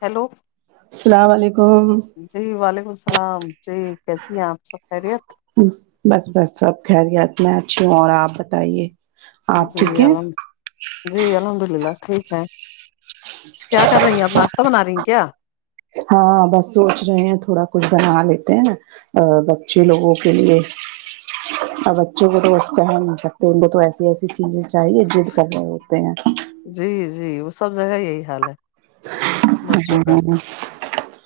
hello السلام علیکم جی وعلیکم السلام جی کیسی ہیں آپ سب خیریت بس بس سب خیریت میں اچھی ہوں اور آپ بتائیے آپ جی ٹھیک ہے الحمد جی الحمد للہ ٹھیک ہیں کیا کر رہی ہیں آپ ناشتہ بنا رہی ہیں کیا ہاں بس سونچ رہے ہیں تھوڑا کچھ بنا لیتے ہیں نا ا بچے لوگوں کے لیے بچوں کو تو بس کہہ ہی نہیں سکتے ان کو تو ایسی ایسی چیزیں چاہیے ضد کر رہے ہوتے ہیں جی جی وہ سب جگہ یہی حال ہے بچوں کا ہاں،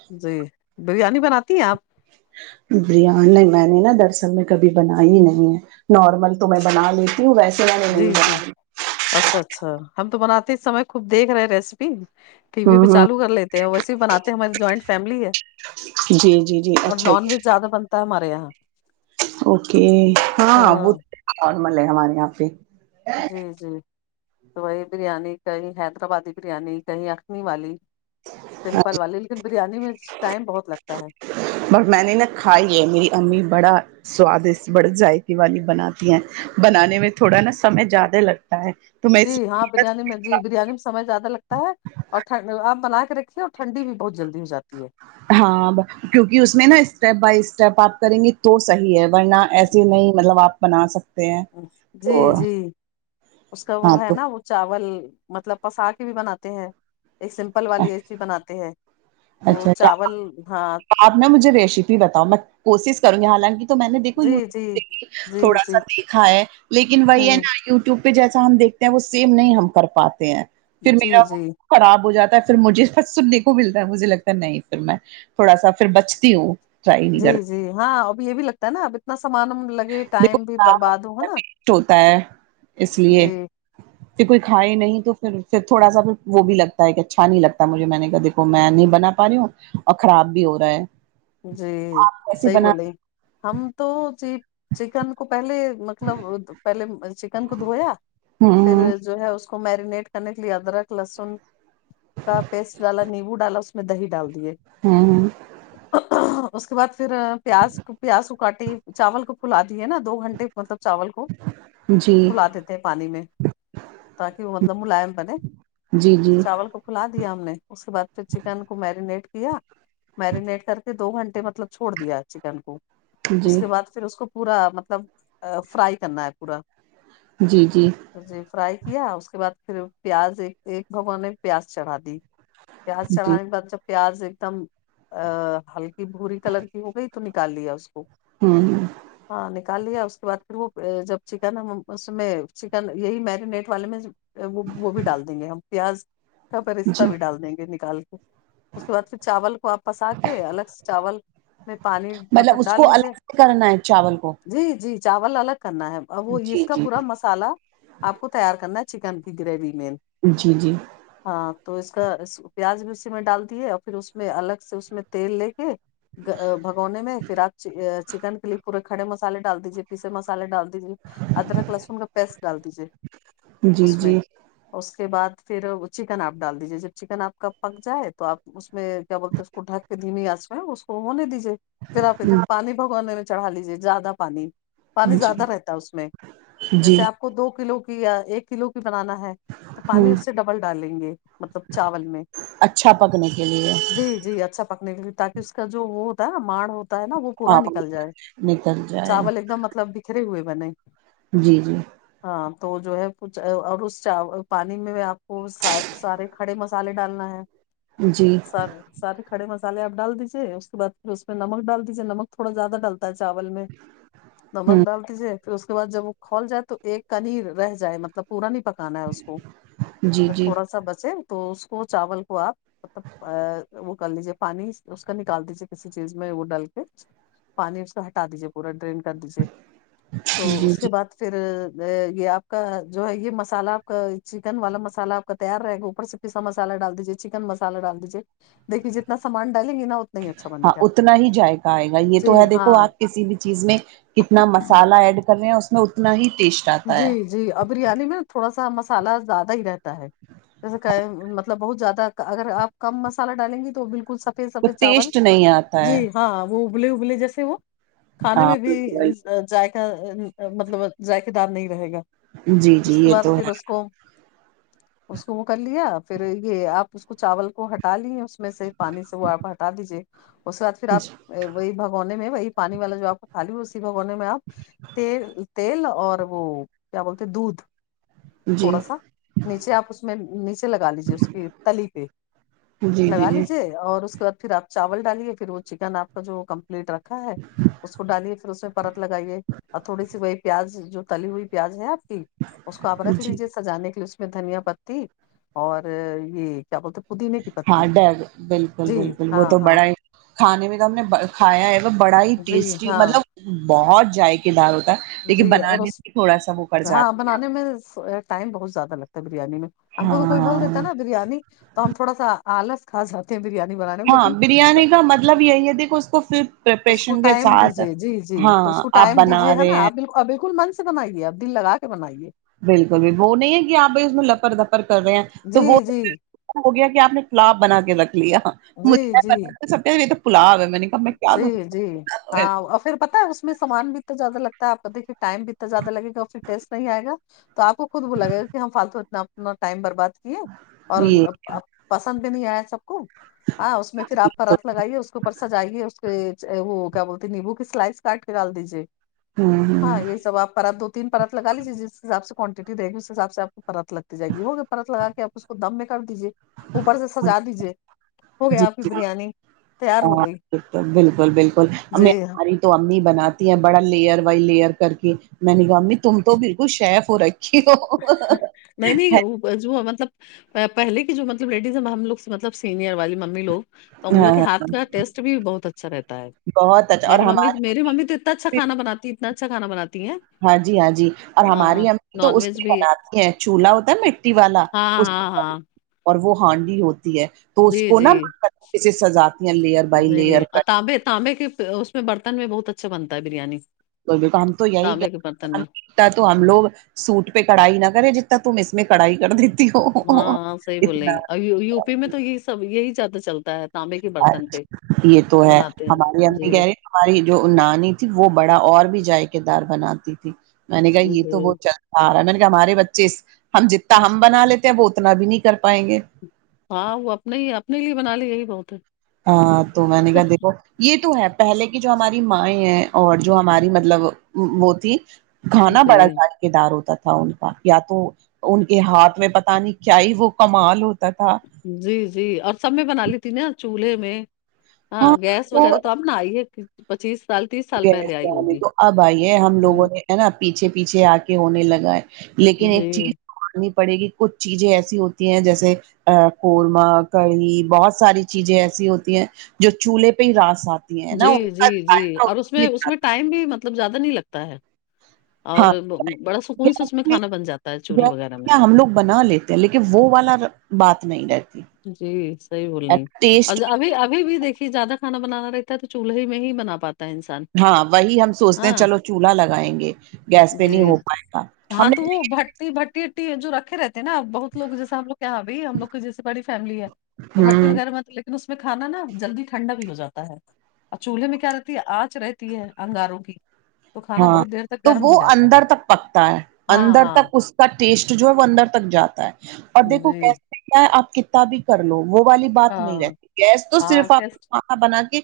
جی بریانی بناتی ہیں آپ بریانی میں نے نا دراصل میں کبھی بنائی نہیں ہے نارمل تو میں بنا لیتی ہوں ویسے میں نے نہیں جی جی بنائی اچھا اچھا ہم تو بناتے سمے خوب دیکھ رہے ریسیپی ٹی وی پہ ہوں ہوں چالو کر لیتے ویسے بناتے ہیں ہماری جوائنٹ فیملی ہے جی جی جی اور اچھا نان ویج زیادہ بنتا ہے ہمارے یہاں اوکے ہاں وہ تو نارمل ہے ہمارے یہاں پہ جی جی تو وہی بریانی کہیں حیدرآبادی بریانی کہیں اخنی والی سمپل والی لیکن بریانی میں ٹائم بہت لگتا ہے ب میں نے نا کھائی ہے میری امی بڑا سوادس بڑی ذائقی والی بناتی ہیں بنانے میں تھوڑا نا سمے زیادہ لگتا ہے تو میں جی اس ہاں بریانی میں جی بریانی میں سمے زیادہ لگتا ہے اور ٹھڈ آپ بنا کے رکھیے اور ٹھنڈ بھی بہت جلدی ہو جاتی ہے ہاں کیونکہ اس میں نا اسٹیپ بائی اسٹیپ آپ کریں گے تو صحیح ہے ورنہ ایسی نہیں مطلب آپ بنا سکتے ہیں جی تو جی اس کا ہاں وہ ہے تو نا وہ چاول مطلب پسا کے بھی بناتے ہیں ایک سمپل والی ا سسی بناتے ہیں تو اچھا اچھا چاول ہاں آپ نہ مجھے ریسیپی بتاؤ میں کوشش کروں گی حالانکہ تو میں نے دیکھو جی یوٹیوب جی سے بھی جی تھوڑا سا جی دیکھا ہے لیکن وہی ہے ہوں نا یو ٹیوب پہ جیسا ہم دیکھتے ہیں وہ سیم نہیں ہم کر پاتے ہیں پھر جی میرا جی خراب ہو جاتا ہے پھر مجھے بس سننے کو مل تا ہے مجھے لگتا نہیں پھر میں تھوڑا سا پھر بچتی ہوں ٹرائی نہیں جی جی کرتی ہاں اب یہ بھی لگتا ہے نا اب اتنا سامان لگے ٹائم بھی برباد ہو ہے نا دیکھوٹ ہوتا ہے اس لیے جی پھر کوئی کھائے نہیں تو پھر پھر تھوڑا سا پھر وہ بھی لگتا ہے ایک اچھا نہیں لگتا مجھے میں نے کہ د میں نہیں بنا پا رہی ہوں اور خراب بھی ہو رہا ہے جی آپ کیسے صحیح بنا بولے ہم تو جی چکن کو پہلے مطلب پہلے چکن کو دھویا پھر ہوں جو ہے اس کو کو میرینیٹ کرنے کے لئے ادرک لہسن کا پیسٹ ڈالا نیمبو ڈالا اس میں میں دہی ڈال دی ہے ہاں اس کے بعد پھر پیاز پیاز کو کاٹی چاول کو کلا دیے نا دو گھنٹے مطلب چاول کو جی فلا دیتے ہیں پانی میں تاکہ وہ مطلب ملائم بنے جی جی چاول کو کلا دیا ہم نے اس کے بعد پھر چکن کو میرینیٹ کیا میرینیٹ کر دو گھنٹے مطلب چھوڑ دیا چکن کو اس جی کے بعد پھر اس کو پورا مطلب فرائی کرنا ہے پورا جی جی فرائی کیا اس کے بعد پھر پیاز ایک ایک بھگوان نے پیاز چڑھا دی پیاز چڑھانے کے ہوں بعد جب پیاز ایک دم ہلکی بھور کلر کی ہو گئی تو نکال لیا اس کو ہوں ہاں نکال لیا اس کے بعد پھر وہ جب چکن اس میں چکن یہی میرینیٹ والے میں وہ بھی ڈال دیں گے ہم پیاز کا پہ جی رشہ بھی ڈال دیں گے نکال کے اس کے بعد پھر چاول کو آپ یہ الگ سے چاول میں پانی مطلب اس ڈال کو لیجیے الگ سے کرنا ہے چاول کو جی جی چاول الگ کرنا ہے اور وہ جی اس کا جی پورا مس سالا آپ کو تیار کرنا چکن کی گریوی میں جی جی ہاں تو اس کا پیاز بھی اسی میں ڈال دیے اور پھر اس میں الگ سے اس میں تیل لے کے بگونے میں پھر آپ چکن کے لیے پورے کھڑے مسالے ڈال دیجیے پیے مسالے ڈال دیجے ادرک لہسن کا پیسٹ ڈال دیجیے جی اس میں جی اس کے بعد پھر چکن آپ ڈال دیجیے جب چکن آپ کا پک جائے تو آپ اس میں کیا بولتے ہیں اس کو ڈھک کے دھیمی آس میں اس کو ہونے دیجے پھر آپ ادھر پانی بگوانے میں چڑھا لیجیے زیادہ پانی پانی جی زیادہ رہتا ہے اس میں جیسے جی آپ کو دو کلو کی یا ایک کلو کی بنانا ہے تو پانی ہوں اس سے ڈبل ڈالیں گے مطلب چاول میں اچھا پکنے کے لیے جی جی اچھا پکنے کے لیے تاکہ اس کا جو وہ ہوتا ہے نا ماڑ ہوتا ہے نا وہ پورا آپ نکل جائے نکل جائے چاول ایک دم مطلب بکھرے ہوئے بنے جی جی ہاں تو جو ہے کچھ اور اس چاول پانی میں آپ کو سا سارے کھڑے مسالے ڈالنا ہے جی سار سارے کڑے مسالے آپ ڈال دیجیے اس کے بعد پھر اس میں نمک ڈال دیجیے نمک تھوڑا زیادہ ڈال تا چاول میں ہوں نمک ڈال دیجے پھر اس کے بعد جب وہ کھول جائے تو ایک کانی رہ جائے مطلب مطلب پورا نہیں پکانا ہے اس کو جی جب جی تھوڑا سا بچے تو اس کو چاول کو آپ مطلب وہ کر لیجیے پانی اس کا نکال دیجیے کسی چیز میں وہ ڈل کے پانی اس کو ہٹا دیجیے پورا ڈرین کر دیجے تو جی اس کے جی بعد پھر یہ آپ کا جو ہے یہ مسالہ آپ کا چکن والا مسالہ آپ کا تیار رہے گا اوپر سے پسا مسالہ ڈال دیجیے چکن مسالہ ڈال دیجیے دیکھیے جتنا سامان ڈالیں گے نا اتنا ہی اچھا ہاں بنے گا اتنا ہی جذائقہ آئے گا یہ جی تو ہے دیکھو ہاں آپ کسی بھی چیز میں کتنا مسالا ایڈ کر رہے ہیں اس میں اتنا ہی ٹیسٹی جی جی بریانی میںں تھوڑا سا مسالہ زیادہ ہی رہتا ہے جیسے کہ مطلب بہت زیادہ اگر آپ کم مسالہ ڈالیں گی تو بالکل سفید وہ سفید چاول ٹیسٹ نہیں آتا ہے جی ہاں وہ ابلے ابلے جیسے وہ کھانے ہاں میں بھی بالکل جائق مطلب ذائقے دار نہیں رہے گا جی جی اس کے یہ بعد تو پھر اس کو اس کو وہ کر لیا پھر یہ آپ اس کو چاول وہ ہٹا لی اس میں سے پانی سے وہ آپ ہٹا دیجیے اس کے بعد پھر ہے آپ وہی بگونے میں وہی پانی والا جو آپ کو خالی ہو اسی بھگونے میں آپ تیل تیل اور وہ کیا بولتے دودھ جی تھوڑا سا نیچے آپ اس میں نیچے لگا لیجیے اس کی تلی پہ جی جی لگا جی لیجیے اور اس کے بعد پھر آپ چاول ڈالیے پھر وہ چکن آپ کا جو کمپلیٹ رکھ رکھا ہے اس کو ڈالیے پھر اس میں پرت لگائیے اور تھوڑی سی وہی پیاز جو تلی ہوئی پیاز ہے آ پکی اس کو آپ رکھ جی لیجیے سجانے کےلیے اس میں دھنیا پتی اور یہ کیا بولتے پودینے کی پتی ماڈال بالکل جی بالکل وہ ہاں تو ہاں بڑا ہی کھانے میں تو ہم نے کھایا ہے وہ بڑا ہی جی ٹیسٹی ہاں مطلب بہت ذائقے دار ہوتا ہے جی لیکن اور بنانے اس سے تھوڑا سا وہ کر ہاں جاتا بنانے ٹائم بہت زیادہ لگتا ہے بریانی میں ہیں ہم کو تو کوئی بول دیتا ہے ہاں نا بریانی تو ہم تھوڑا سا آلس کا جاتے ہیں بریانی بنانے میں ہاں لیکن بریانی کا مطلب یہی ہے دیک کہ اس کو فھر پریپریشن کے جی ساتھ جی جی ہاں تو اس کو آپ ٹائم بنا دیجیے رہے نا ہیں آ بالکل من سے بنائیے اپ دل لگا کے بنائیے بالکل بھی وہ نہیں ہے کہ آپ اس میں لپڑ دپڑ کر رہے ہیں تو جی وہ جی ہو گیا کہ آپ نے پلاب بنا کے رکھ لیا جی مجھے ب جی سب یہ تو پولاو ہے میں نے کہا میں کیا جی جی کروں ہاں اور پھر پتا ہے اس اس میں سامان بھی اتنا زیادہ لگتا ہے آپ دیکے ٹائم بھی اتنا زیادہ لگ گا پھر ٹیسٹ نہیں آئےگا تو آپ کو خود بلا گا کہ ہاں فالتو اتنا اپنا ٹائم برباد اور جی پسند بھی نہیں آیا سب کو ہاں اس میں پھر آپ تو پرت لگائیے اس کے اوپر سجائیے اس کو وہ کیا بولتے ہیں نیمبو کی سلائس کاٹ کے ڈال دیجیے ہاں ہاں ہایہ سب آپ پرات دو تین پرات لا لگا لیجیے جس حساب سے کوانٹٹی دی اس حساب سے آپ کو پرات لگ جائے گی وہ پرت لگا کے آپ اس کو دم میں کر دیجیے اوپر سے سجا دیجیے ہو گیا جی آپ کی جی بریانی تیار ہوگی ہاں، بالکل بالکل ہاں تو امی بناتی ہے بڑا لیئر وائی لیئر کر کے میں نے کہا امی تم تو بالکل شیف ہو رہی نہیں نہیں جو مطلب پھ پہلے کی جو مطلب رڈیز ہم لوگ سے مطلب سینئر والی ممی لوگ تو ان لوگ کے ہاں ہاتھ کا ٹیسٹ بھی بہت اچھا رہتا ہے بہت اچھا اور میری ممی میری ہمارے ممی تو اتنا اچھا کھا بنی اتنا اچھا کھا بنتی ہے ہاں جی ہاں جی اور ہماری امی تو نان اس ویج بھی بناتی ہیں چولہا ہوتا ہے مٹی والا ہاں اس ہاں ہاں اور وہ ہانڈی ہوتی ہے تو اس جی کو نا جی من کرتا کسی سزاتیاں لے جی اور تانبے تانبے کے اس میں برتن میں بہت اچھا بنتا ہے بریانی بک ہم تو یہی کہ تانبے کے برتن میں ا تو ہم لوگ سوٹ پہ کڑھائی نہ کرے جتنا تم اس میں کڑائی کر دی ہاں ہاں صحیح بول رہی اتنا ہیں اور یو پی میں تو یہی سب یہی زیادہ چلتا ہے تانبے کے برتن پہ اچھا یہ تو ہے بناتے ہیں ہمارے اممی جی کہہ رہے ہماری جو نانی تھی وہ بڑا اور بھی ذائقے دار بناتی تھی میں نے کہا یہ تو جی بہت سارا میں نے کہ ہمارے بچے ہم جتنا ہم بنا لیتے ہیں وہ اتنا بھی نہیں کر پائیں گے ہاں وہ اپنے ہی اپنے لیے بنا لیے یہی بہت ہے ہاں تو میں نے کہ دیکھو یہ تو ہے پہلے کی جو ہماری مائیں ہیں اور جو ہماری مطلب وہ تھی کھانا جی بڑا ذائقے دار ہوتا تھا ان کا یا تو ان کے ہاتھ میں پتہ نہیں کیا ہی وہ کمال ہوتا تھا جی جی اور سب میں بنا لی تھی نا چولہے میں ہاں گیس وغیرہ تو آپ بناائی اے پچیس سال تیس گیس جے تو اب آئیے ہم لوگوں ہوں نے ہے نا پیچھے پیچھے آ کے ہونے لگا ہے لیکن جی ایک چیز ماننی پڑے گی کچھ چیزیں ایسی ہوتی ہیں جیسے ا قورمہ کڑھی بہت ساری چیزیں ایسی ہوتی ہیں جو چولہے پہ ہی راس آتی ہیں نا جی ان جی کا جی ذائقہ اور اس میں اس میں ٹائم بھی مطلب زیادہ نہیں لگتا ہے اور ہاں بڑا سکون سے اس میں کھانا بن جاتا ہے چولہے وغیرہ میں ہم لوگ بنا لے لیکن وہ والا بات نہیں رہتی جی صحیح بول رہے ہیں ٹیسٹ ابھی ابھی بھی دیکھیے زیادہ کھانا بنانا رہتا ہے تو چولہے میں ہی بنا پاتا ہے انسان ہاں وہی ہم سوچتے ہیں ہاں چلو چولہا لگائیں گے گیس پہ نہیں جی ہو پائے گا ہم ہاں نے تو وہ بھٹی بھٹی اٹی جو رکھے رہتے ہیں نا بہت لوگ جیس ہم لوگ یہاں بھی ہم لوگ جیے بڑی فیملی ہے تو ہ بٹی وغیرہ میں لیکن اس میں کھانا نا جلدی ٹھنڈا بھی ہو جاتا ہے اور چولہے میں کیا رہتی ہے آنچ رہتی ہے انگاروں کی تو خا ہاں تو وہ اندر تک پکتا ہے ہاں اندر ہاں تک اس کا ٹیسٹ جو ہے وہ اندر تک جاتا ہے اور دیکھو جی گیس ہے آپ کتتا بھی کر لو وہ والی بات نہیں ہاں رہتی گیس تو ہاں صرف ٹیسٹ آپ بنا کے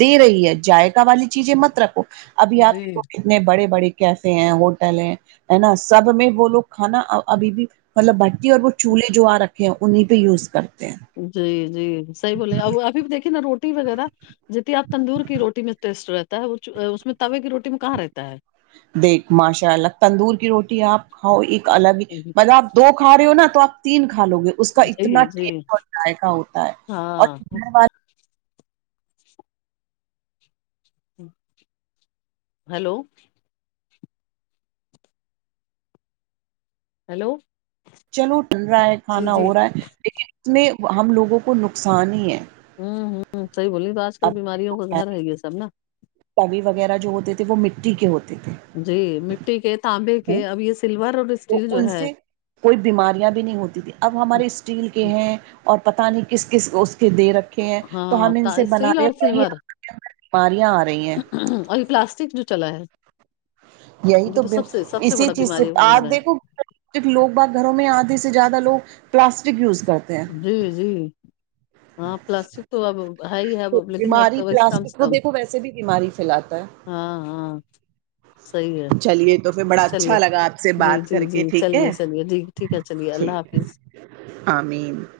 دے رہی ہے جائقا والی چیز ہے متر کو ابھی آپ جی اتنے بڑے بڑے کیفے ہیں ہوٹل ہیں ہے نا سب میں وہ لوگ کھانا ابھی بھی مطلب بھٹی اور وہ چولہے جو آ رکھے ہیں انہیں پہ یوز کرتے ہیں جی جی صحیح بولے ابھی بھی دیکھیے نا روٹی وغیرہ جیت آپ تندور کی روٹی میں ٹیسٹ رہتا ہے وہ اس میں توے کی روٹی میں کہاں رہتا ہے دیکھ ماشاء اللہ تندور کی روٹی آپ کھاؤ ایک الگ ہی مطلب آپ دو کھا رہے ہو نا تو آپ تین کھا لو گے اس کا اتنا جی جی ٹیٹ اور ذائقہ ہوتا ہے ہاں اورگھر والے ہلو ہیلو چلو ٹن را ہے جی کھانا جی ہو رہا ہے لیکن اس میں ہم لوگوں کو نقصان ہی ہے ہوں ہم صحیح بولی تو آج کل اب بیماریوں کا گھر ہے یہ سب نا توی وغیرہ جو ہوتے تھے وہ مٹی کے ہوتے تھے جی مٹی کے تانبے کے اب یہ سلور اور اسٹیل جو ان ہے سے کوئی بیماریاں بھی نہیں ہوتی تھیں اب ہمارے اسٹیل کے ہیں اور پتہ نہیں کس کس اس کے دے رکھے ہیں تو ہاں ہم ان سے بنا اسٹیل اور رہے ہی سلور ماریا آ رہی ہیں اور یہ پلاسٹک جو چلا ہے یہی یہ تو سب سے سب اسی بڑا چیز سے بیماریوں کا گھر آپ ہے دیکھو لوگ باز گھروں میں آدھے سے زیادہ لوگ پلاسٹک یوز کرتے ہیں جی جی ہاں پلاسٹک تو اب ہھائی ہے وہ تو اب لیکن اب بیماری کم سے پلاسٹک کو کم دیکھو ویسے بھی بیماری پھیلاتا ہے ہاں ہاں صحیح ہے چلیے تو پھر بڑا چلیے اچھا لگا آپ سے جی بات جی کر کے جی ٹھیک ہے چلیے چلیے جی ٹھیک ہے چلیے اللہ ٹھیک حافظ ہے آمین